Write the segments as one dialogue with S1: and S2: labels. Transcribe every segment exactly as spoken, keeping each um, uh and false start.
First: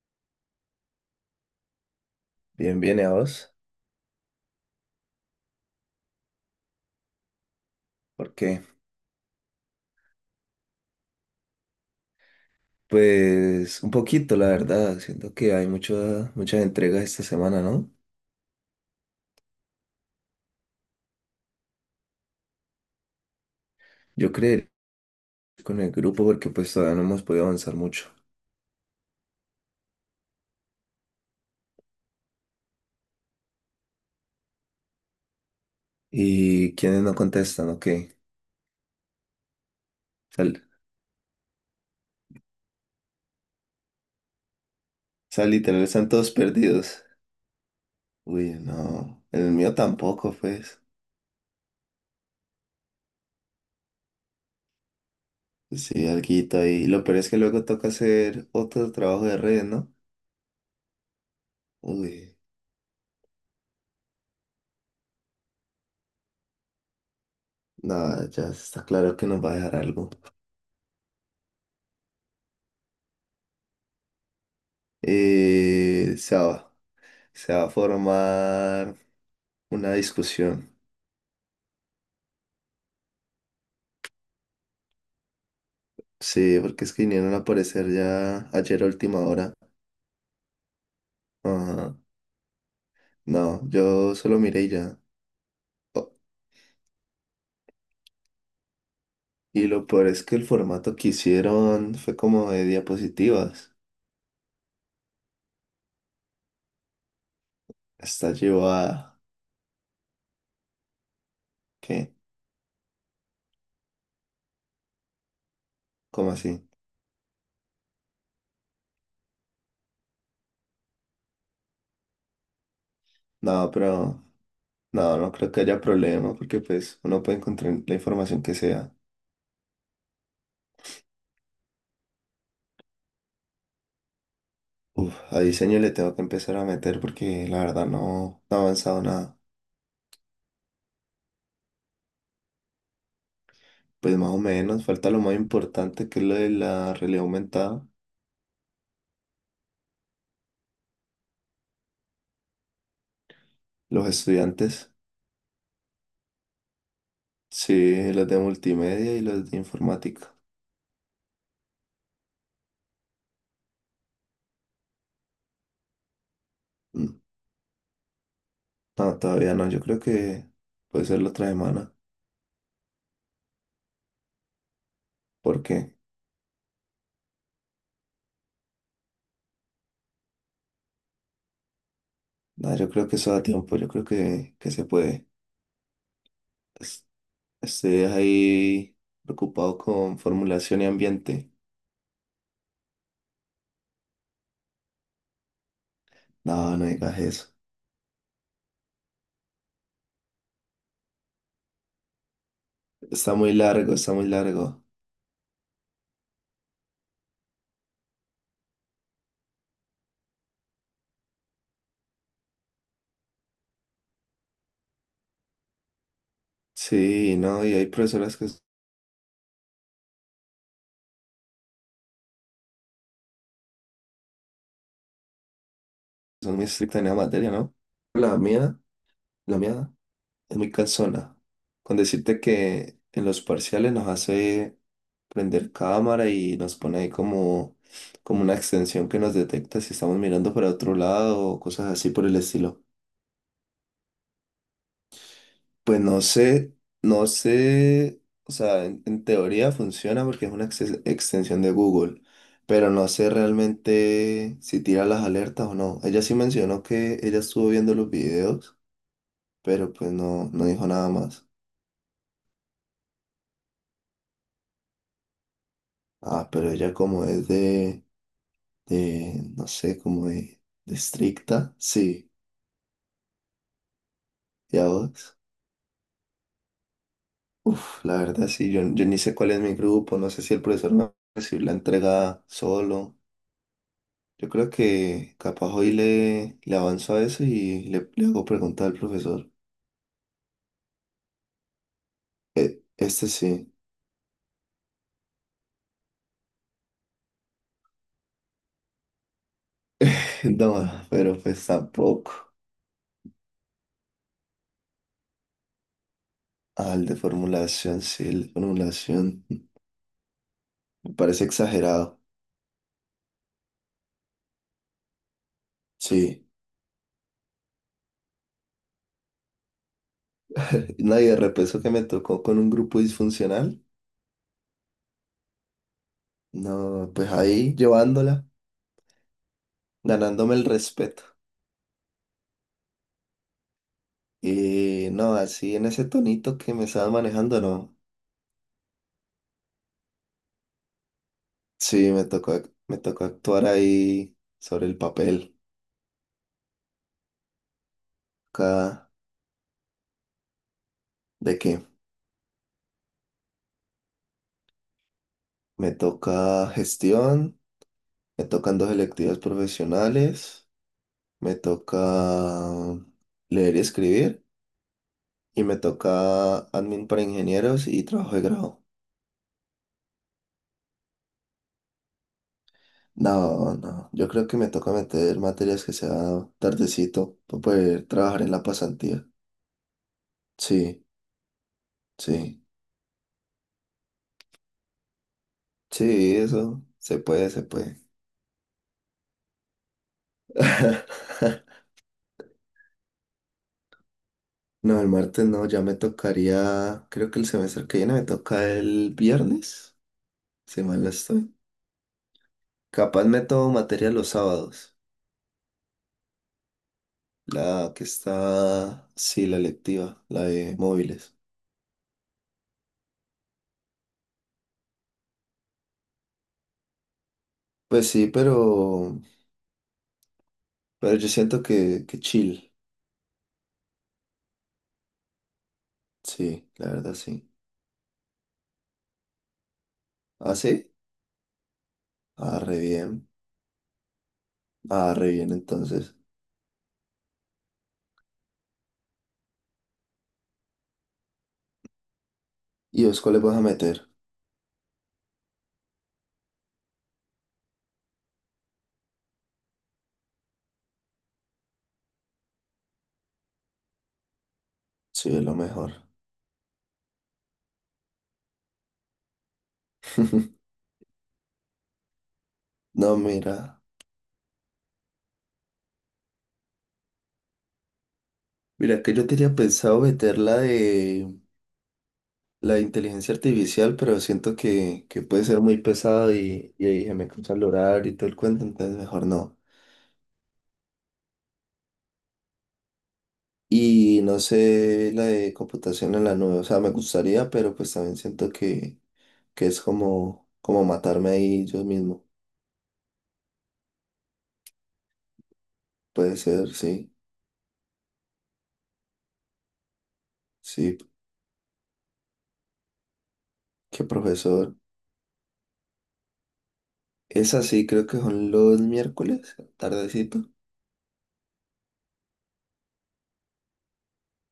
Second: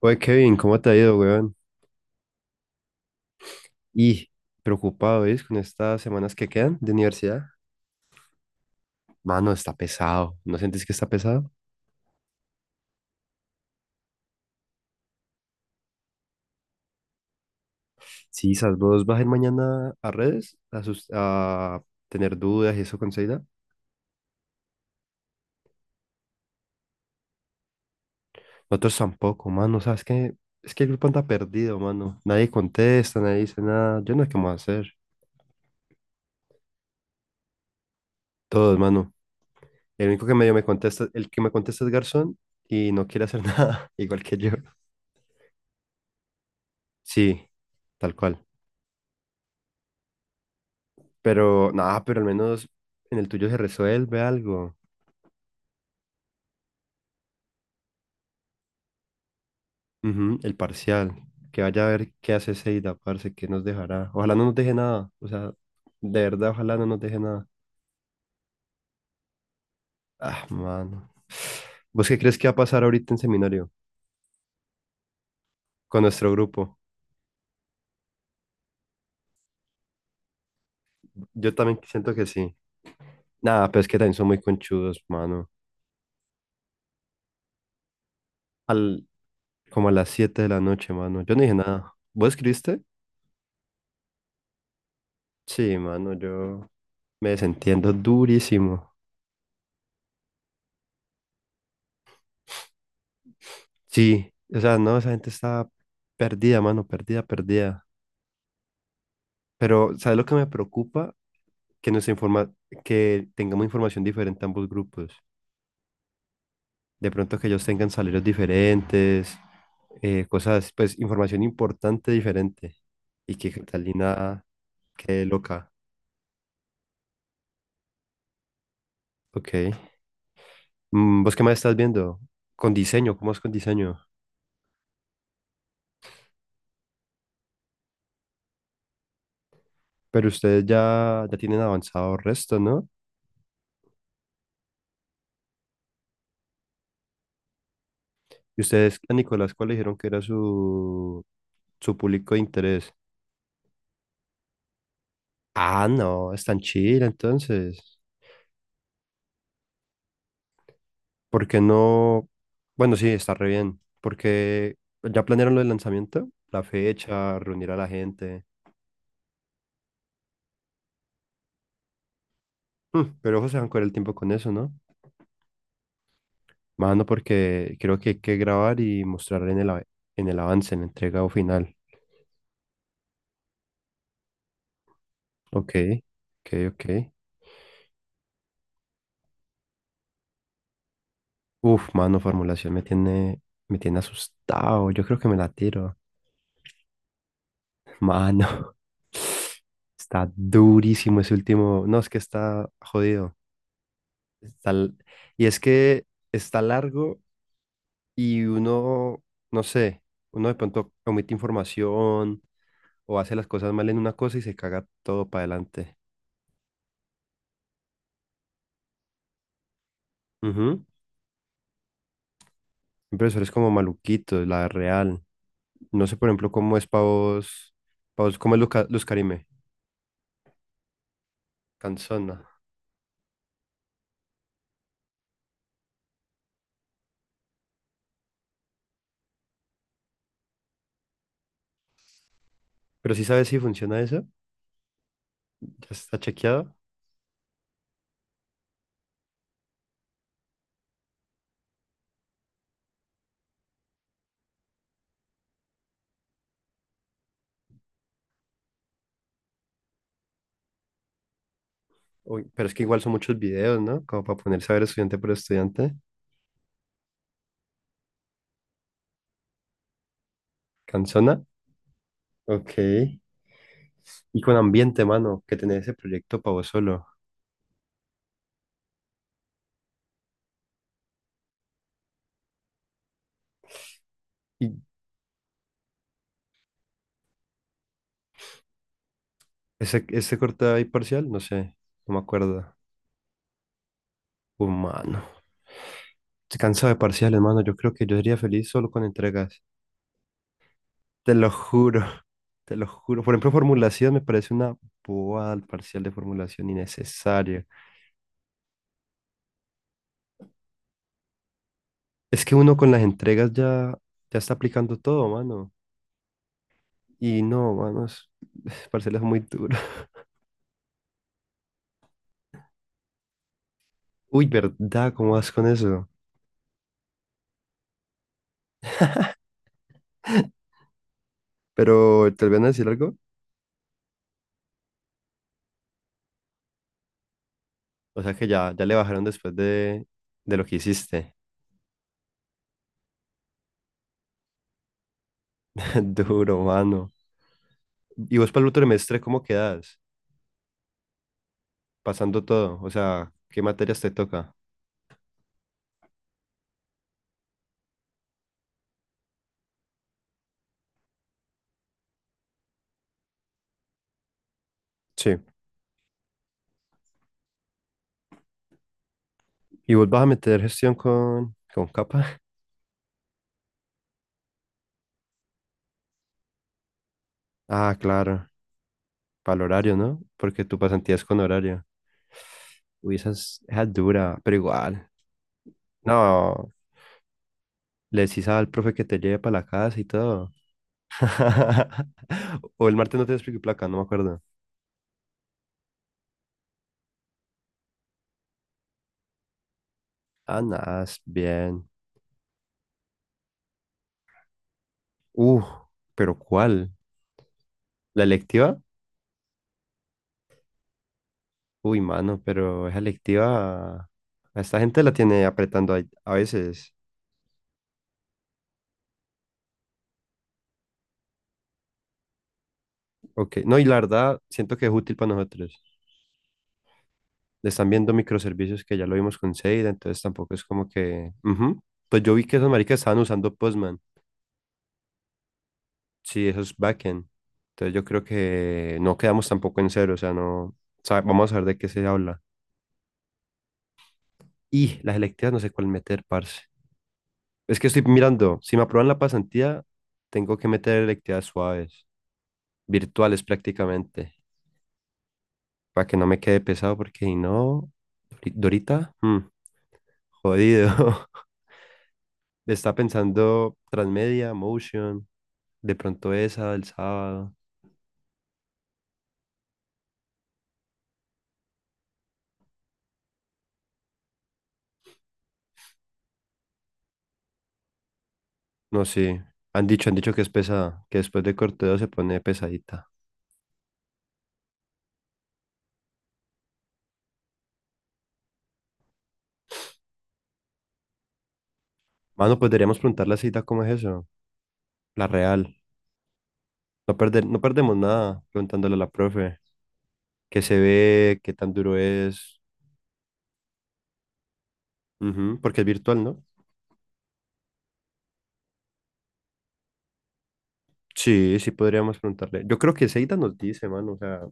S1: Oye, Kevin, ¿cómo te ha ido, weón?
S2: Bien, bien, ¿y a vos?
S1: Y preocupado, ¿ves? Con estas semanas que quedan de universidad.
S2: ¿Por qué?
S1: Mano, está pesado. ¿No sientes que está pesado?
S2: Pues un poquito, la verdad. Siento que hay mucha, muchas entregas esta semana, ¿no?
S1: Sí, esas vos vas a ir mañana a redes a, sus- a tener dudas y eso con Seida.
S2: Yo creería con el grupo porque pues todavía no hemos podido avanzar mucho.
S1: Nosotros tampoco, mano. ¿Sabes qué? Es que el grupo anda perdido, mano. Nadie contesta, nadie dice nada. Yo no sé qué vamos a hacer.
S2: ¿Y quiénes no contestan? Ok.
S1: Todos, mano. El único que medio
S2: Sal,
S1: me contesta, el que me contesta es Garzón y no quiere hacer nada, igual que yo.
S2: sal, literal, están todos perdidos.
S1: Sí, tal cual.
S2: Uy, no. El mío tampoco, pues.
S1: Pero nada, pero al menos en el tuyo se resuelve algo.
S2: Pues sí, alguito ahí. Lo peor es que luego toca hacer otro trabajo de red, ¿no?
S1: Ujú, el parcial. Que vaya a ver qué
S2: Uy,
S1: hace Seida, parce, qué nos dejará. Ojalá no nos deje nada. O sea, de verdad, ojalá no nos deje nada.
S2: nada, ya está claro que nos va a dejar algo.
S1: Ah, mano. ¿Vos qué crees que va a pasar ahorita en seminario con
S2: Eh,
S1: nuestro
S2: se va,
S1: grupo?
S2: Se va a formar. Una discusión.
S1: Yo también siento que sí. Nada, pero es que también son muy conchudos, mano.
S2: Sí, porque es que vinieron a aparecer ya ayer a
S1: Al,
S2: última hora.
S1: como a las siete de la noche, mano. Yo no dije nada.
S2: Ajá.
S1: ¿Vos escribiste?
S2: No, yo solo miré y ya.
S1: Sí, mano,
S2: Oh,
S1: yo me desentiendo durísimo.
S2: y lo peor es que el formato que hicieron fue como de diapositivas.
S1: Sí, o sea, no, esa gente está perdida, mano, perdida, perdida.
S2: Está llevada.
S1: Pero, ¿sabes lo que me preocupa? Que nos
S2: ¿Qué?
S1: informa, que tengamos información diferente a ambos grupos.
S2: ¿Cómo así?
S1: De pronto que ellos tengan salarios diferentes, eh, cosas, pues, información importante diferente. Y que
S2: No, pero
S1: Catalina
S2: no,
S1: quede
S2: no creo que
S1: loca.
S2: haya problema porque pues uno puede encontrar la información que sea.
S1: Ok. Mm, ¿Vos qué más estás viendo? Con diseño, ¿cómo es con diseño?
S2: Uf, a diseño le tengo que empezar a meter porque la verdad no, no ha avanzado nada.
S1: Pero ustedes ya, ya tienen avanzado resto, ¿no?
S2: Pues más o menos, falta lo más importante que es lo de la realidad aumentada.
S1: Y ustedes a Nicolás, ¿cuál le dijeron que era su, su público de interés?
S2: Los estudiantes,
S1: Ah, no, es tan chida entonces.
S2: sí, los de multimedia y los de informática.
S1: ¿Por qué no? Bueno, sí, está re bien. Porque ya planearon lo del lanzamiento, la
S2: Mm,
S1: fecha, reunir a la gente.
S2: no, todavía no, yo creo que puede ser la otra semana,
S1: Hmm, pero ojo, se van a el tiempo con eso, ¿no?
S2: porque
S1: Mano, porque creo que hay que grabar y mostrar en el, av- en el avance, en el entregado final.
S2: no, yo creo que eso da tiempo, yo creo que, que se puede.
S1: Ok, ok, ok.
S2: Es- Estoy ahí preocupado con formulación y ambiente.
S1: Uf, mano, formulación me tiene, me tiene asustado. Yo creo que me la tiro.
S2: No, no digas eso.
S1: Mano, está durísimo ese último. No, es que está jodido.
S2: Está muy largo, está muy
S1: Está
S2: largo.
S1: l- y es que está largo y uno, no sé, uno de pronto omite información o hace las cosas mal en una cosa y se caga todo para adelante.
S2: Sí, no, y hay profesoras que
S1: Ujú. Hay es como maluquito la real. No sé, por ejemplo,
S2: son muy
S1: cómo es
S2: estrictas
S1: para
S2: en la materia,
S1: vos,
S2: ¿no?
S1: pa'
S2: La
S1: vos cómo es
S2: mía,
S1: Luca- Luz Carime.
S2: la mía. es muy cansona. Con decirte
S1: Canzona.
S2: que en los parciales nos hace prender cámara y nos pone ahí como, como una extensión que nos detecta si estamos mirando para otro lado o cosas así por el estilo.
S1: Pero sí sabes si funciona eso, ya
S2: Pues
S1: está
S2: no sé,
S1: chequeado.
S2: no sé, o sea, en, en teoría funciona porque es una exes- extensión de Google, pero no sé realmente si tira las alertas o no. Ella sí mencionó que ella estuvo viendo los videos, pero pues no, no dijo nada más.
S1: Uy, pero es que igual son muchos videos, ¿no? Como para ponerse a ver estudiante por estudiante.
S2: Ah, pero ella como es de de, no sé, como de, de
S1: Canzona.
S2: estricta, sí,
S1: Ok. Y con
S2: ya
S1: ambiente,
S2: vos.
S1: mano, que tenés ese proyecto para vos solo.
S2: Uf, la verdad sí, yo, yo ni sé cuál es mi grupo, no sé si el profesor me va a recibir la entrega solo. Yo
S1: Y
S2: creo que capaz hoy le, le avanzo a eso y le, le hago preguntar al profesor.
S1: ese, ese corte ahí parcial, no sé, no me acuerdo.
S2: Eh, este sí,
S1: Humano. Estoy cansado de parciales, mano. Yo creo que yo sería feliz solo con entregas.
S2: no,
S1: Te
S2: pero
S1: lo
S2: pues
S1: juro.
S2: tampoco.
S1: Te lo juro. Por ejemplo, formulación me parece una bobada, el parcial de formulación
S2: Al de
S1: innecesaria.
S2: formulación, sí, el de formulación me parece exagerado,
S1: Es que uno con las entregas ya, ya está aplicando todo, mano.
S2: sí.
S1: Y no, mano, es, es parcial es muy duro.
S2: Nadie de repeso que me tocó con un grupo disfuncional.
S1: Uy, ¿verdad? ¿Cómo vas con eso?
S2: No, pues ahí llevándola, ganándome el respeto.
S1: Pero, ¿te voy a decir algo?
S2: Y no, así en ese tonito que me estaba manejando, no.
S1: O sea que ya, ya le bajaron después de, de lo que hiciste.
S2: Sí, me tocó, ac- me tocó actuar ahí sobre el papel.
S1: Duro, mano. ¿Y vos para el otro
S2: Acá,
S1: semestre cómo quedas?
S2: ¿de qué?
S1: Pasando todo. O sea, ¿qué materias te toca?
S2: Me toca gestión, me tocan dos electivas profesionales, me toca leer y escribir,
S1: Sí.
S2: y me toca admin para ingenieros y trabajo de grado.
S1: ¿Y vos vas a meter gestión con, con capa?
S2: No, no, yo creo que me toca meter materias que sea tardecito para
S1: Ah,
S2: poder trabajar
S1: claro.
S2: en la pasantía.
S1: Para el horario, ¿no? Porque tu
S2: Sí,
S1: pasantía es con horario.
S2: sí.
S1: Uy, esa es, esa es dura, pero igual.
S2: Sí,
S1: No,
S2: eso se puede, se puede.
S1: le decís al profe que te lleve para la casa y todo. O el martes no te explico placa, no me acuerdo.
S2: No, el martes no, ya me tocaría, creo que el semestre que viene me toca el viernes,
S1: Ah,
S2: si
S1: nada,
S2: mal no
S1: es
S2: estoy.
S1: bien.
S2: Capaz me tomo materia los sábados,
S1: Uh, pero ¿cuál?
S2: la que
S1: ¿La electiva?
S2: está, sí, la electiva, la de móviles.
S1: Uy, mano, pero esa electiva, a esta gente la tiene apretando ahí a, veces.
S2: Pues sí, pero, pero yo siento que, que chill,
S1: Ok, no, y la verdad, siento que es útil para nosotros.
S2: sí, la verdad sí.
S1: Le están viendo microservicios que ya lo vimos con Seida, entonces tampoco
S2: ¿Ah,
S1: es como
S2: sí?
S1: que, ujú. Pues yo vi que
S2: Ah,
S1: esos
S2: re
S1: maricas
S2: bien,
S1: estaban usando Postman.
S2: ah, re bien entonces.
S1: Sí, eso es backend. Entonces yo creo que no quedamos tampoco en cero, o sea, no, sa- vamos a ver de qué se habla.
S2: ¿Y vos cuáles vas a meter?
S1: Y las electivas no sé cuál meter, parce. Es que estoy mirando, si me aprueban la pasantía, tengo que meter electivas suaves, virtuales prácticamente,
S2: Sí, lo mejor.
S1: para que no me quede pesado, porque si no, Dori- Dorita, mm, jodido. Está
S2: No,
S1: pensando
S2: mira.
S1: Transmedia, Motion, de pronto esa del sábado.
S2: Mira, que yo tenía pensado meter la de la inteligencia artificial, pero siento que, que puede ser muy pesado y, y ahí se me cruza el horario y todo el cuento, entonces
S1: No
S2: mejor
S1: sé,
S2: no.
S1: han dicho, han dicho que es pesada, que después de Corteo se pone pesadita.
S2: Y no sé la de computación en la nube, o sea, me gustaría, pero pues también siento que, que es como, como matarme ahí yo mismo.
S1: Mano, pues deberíamos preguntar la cita, ¿cómo es eso? La real.
S2: Puede ser, sí,
S1: No perder, no perdemos nada preguntándole a la profe. ¿Qué se
S2: sí,
S1: ve? ¿Qué tan duro es?
S2: qué profesor.
S1: Ujú, porque es virtual, ¿no?
S2: Es así, creo que son los miércoles, tardecito.
S1: Sí, sí podríamos preguntarle. Yo creo que Seita nos dice, mano, o sea,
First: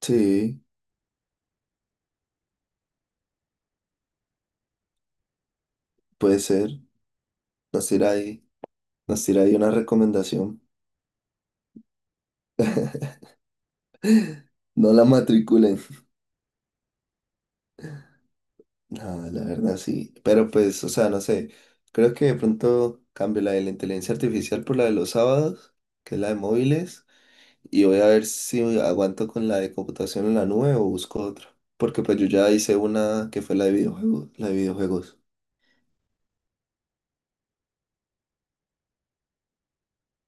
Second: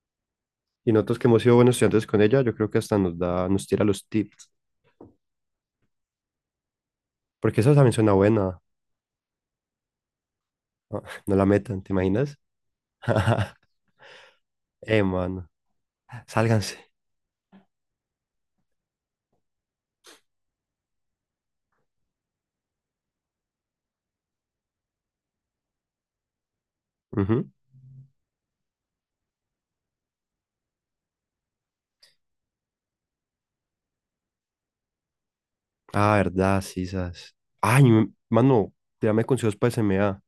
S2: Sí,
S1: y nosotros que hemos sido buenos estudiantes con ella, yo creo que hasta nos da, nos tira los tips.
S2: puede ser.
S1: Porque esa
S2: Nos
S1: también
S2: tira
S1: suena
S2: ahí,
S1: buena.
S2: nos tira ahí una recomendación.
S1: Ah, ¡no la metan, ¿te imaginas?
S2: No
S1: Eh,
S2: la
S1: mano.
S2: matriculen.
S1: Sálganse.
S2: No, la verdad sí. Pero pues, o sea, no sé. Creo que de pronto cambio la de la inteligencia artificial por la de los sábados, que es la de móviles.
S1: Ujú.
S2: Y voy a ver si aguanto con la de computación en la nube o busco otra. Porque pues yo ya hice una que fue la de videojuegos, la de videojuegos.
S1: Ah, verdad, sí, sas. Ay, m- mano, tirame consejos para S M A.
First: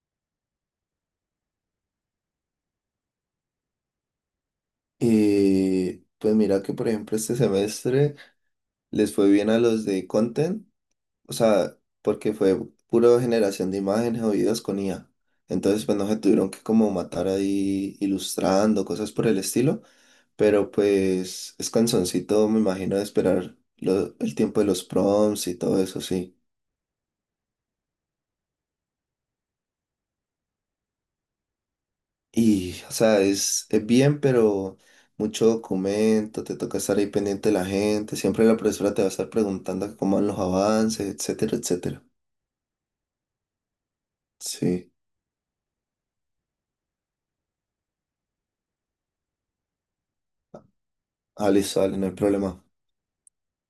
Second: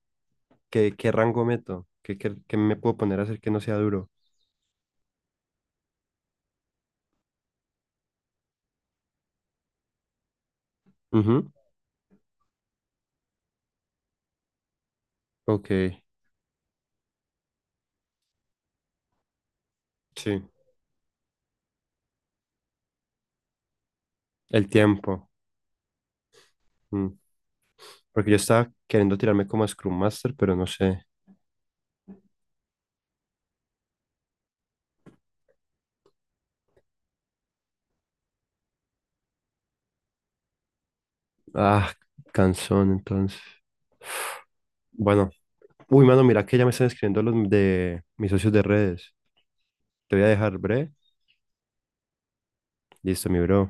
S1: ¿Qué, qué rango meto? ¿Qué, qué, qué me puedo poner a hacer que no sea duro?
S2: Y pues mira que por ejemplo este semestre les fue bien a los de content. O
S1: Ujú.
S2: sea, porque fue puro generación de imágenes o videos con I A.
S1: Ok,
S2: Entonces, pues no se tuvieron que como matar ahí ilustrando, cosas por el estilo.
S1: sí.
S2: Pero pues es cansoncito, me imagino, de esperar lo- el tiempo de
S1: El
S2: los
S1: tiempo.
S2: prompts y todo eso, sí.
S1: Mm. Porque yo estaba queriendo tirarme como a Scrum Master, pero no sé.
S2: Y, o sea, es, es bien, pero mucho documento, te toca estar ahí pendiente de la gente. Siempre la profesora te va a estar preguntando cómo van los avances, etcétera,
S1: Ah,
S2: etcétera.
S1: cansón, entonces.
S2: Sí.
S1: Bueno, uy, mano, mira que ya me están escribiendo los de mis socios de redes. Te voy a dejar, bre.
S2: Ah, listo, dale, no hay problema.
S1: Listo, mi bro.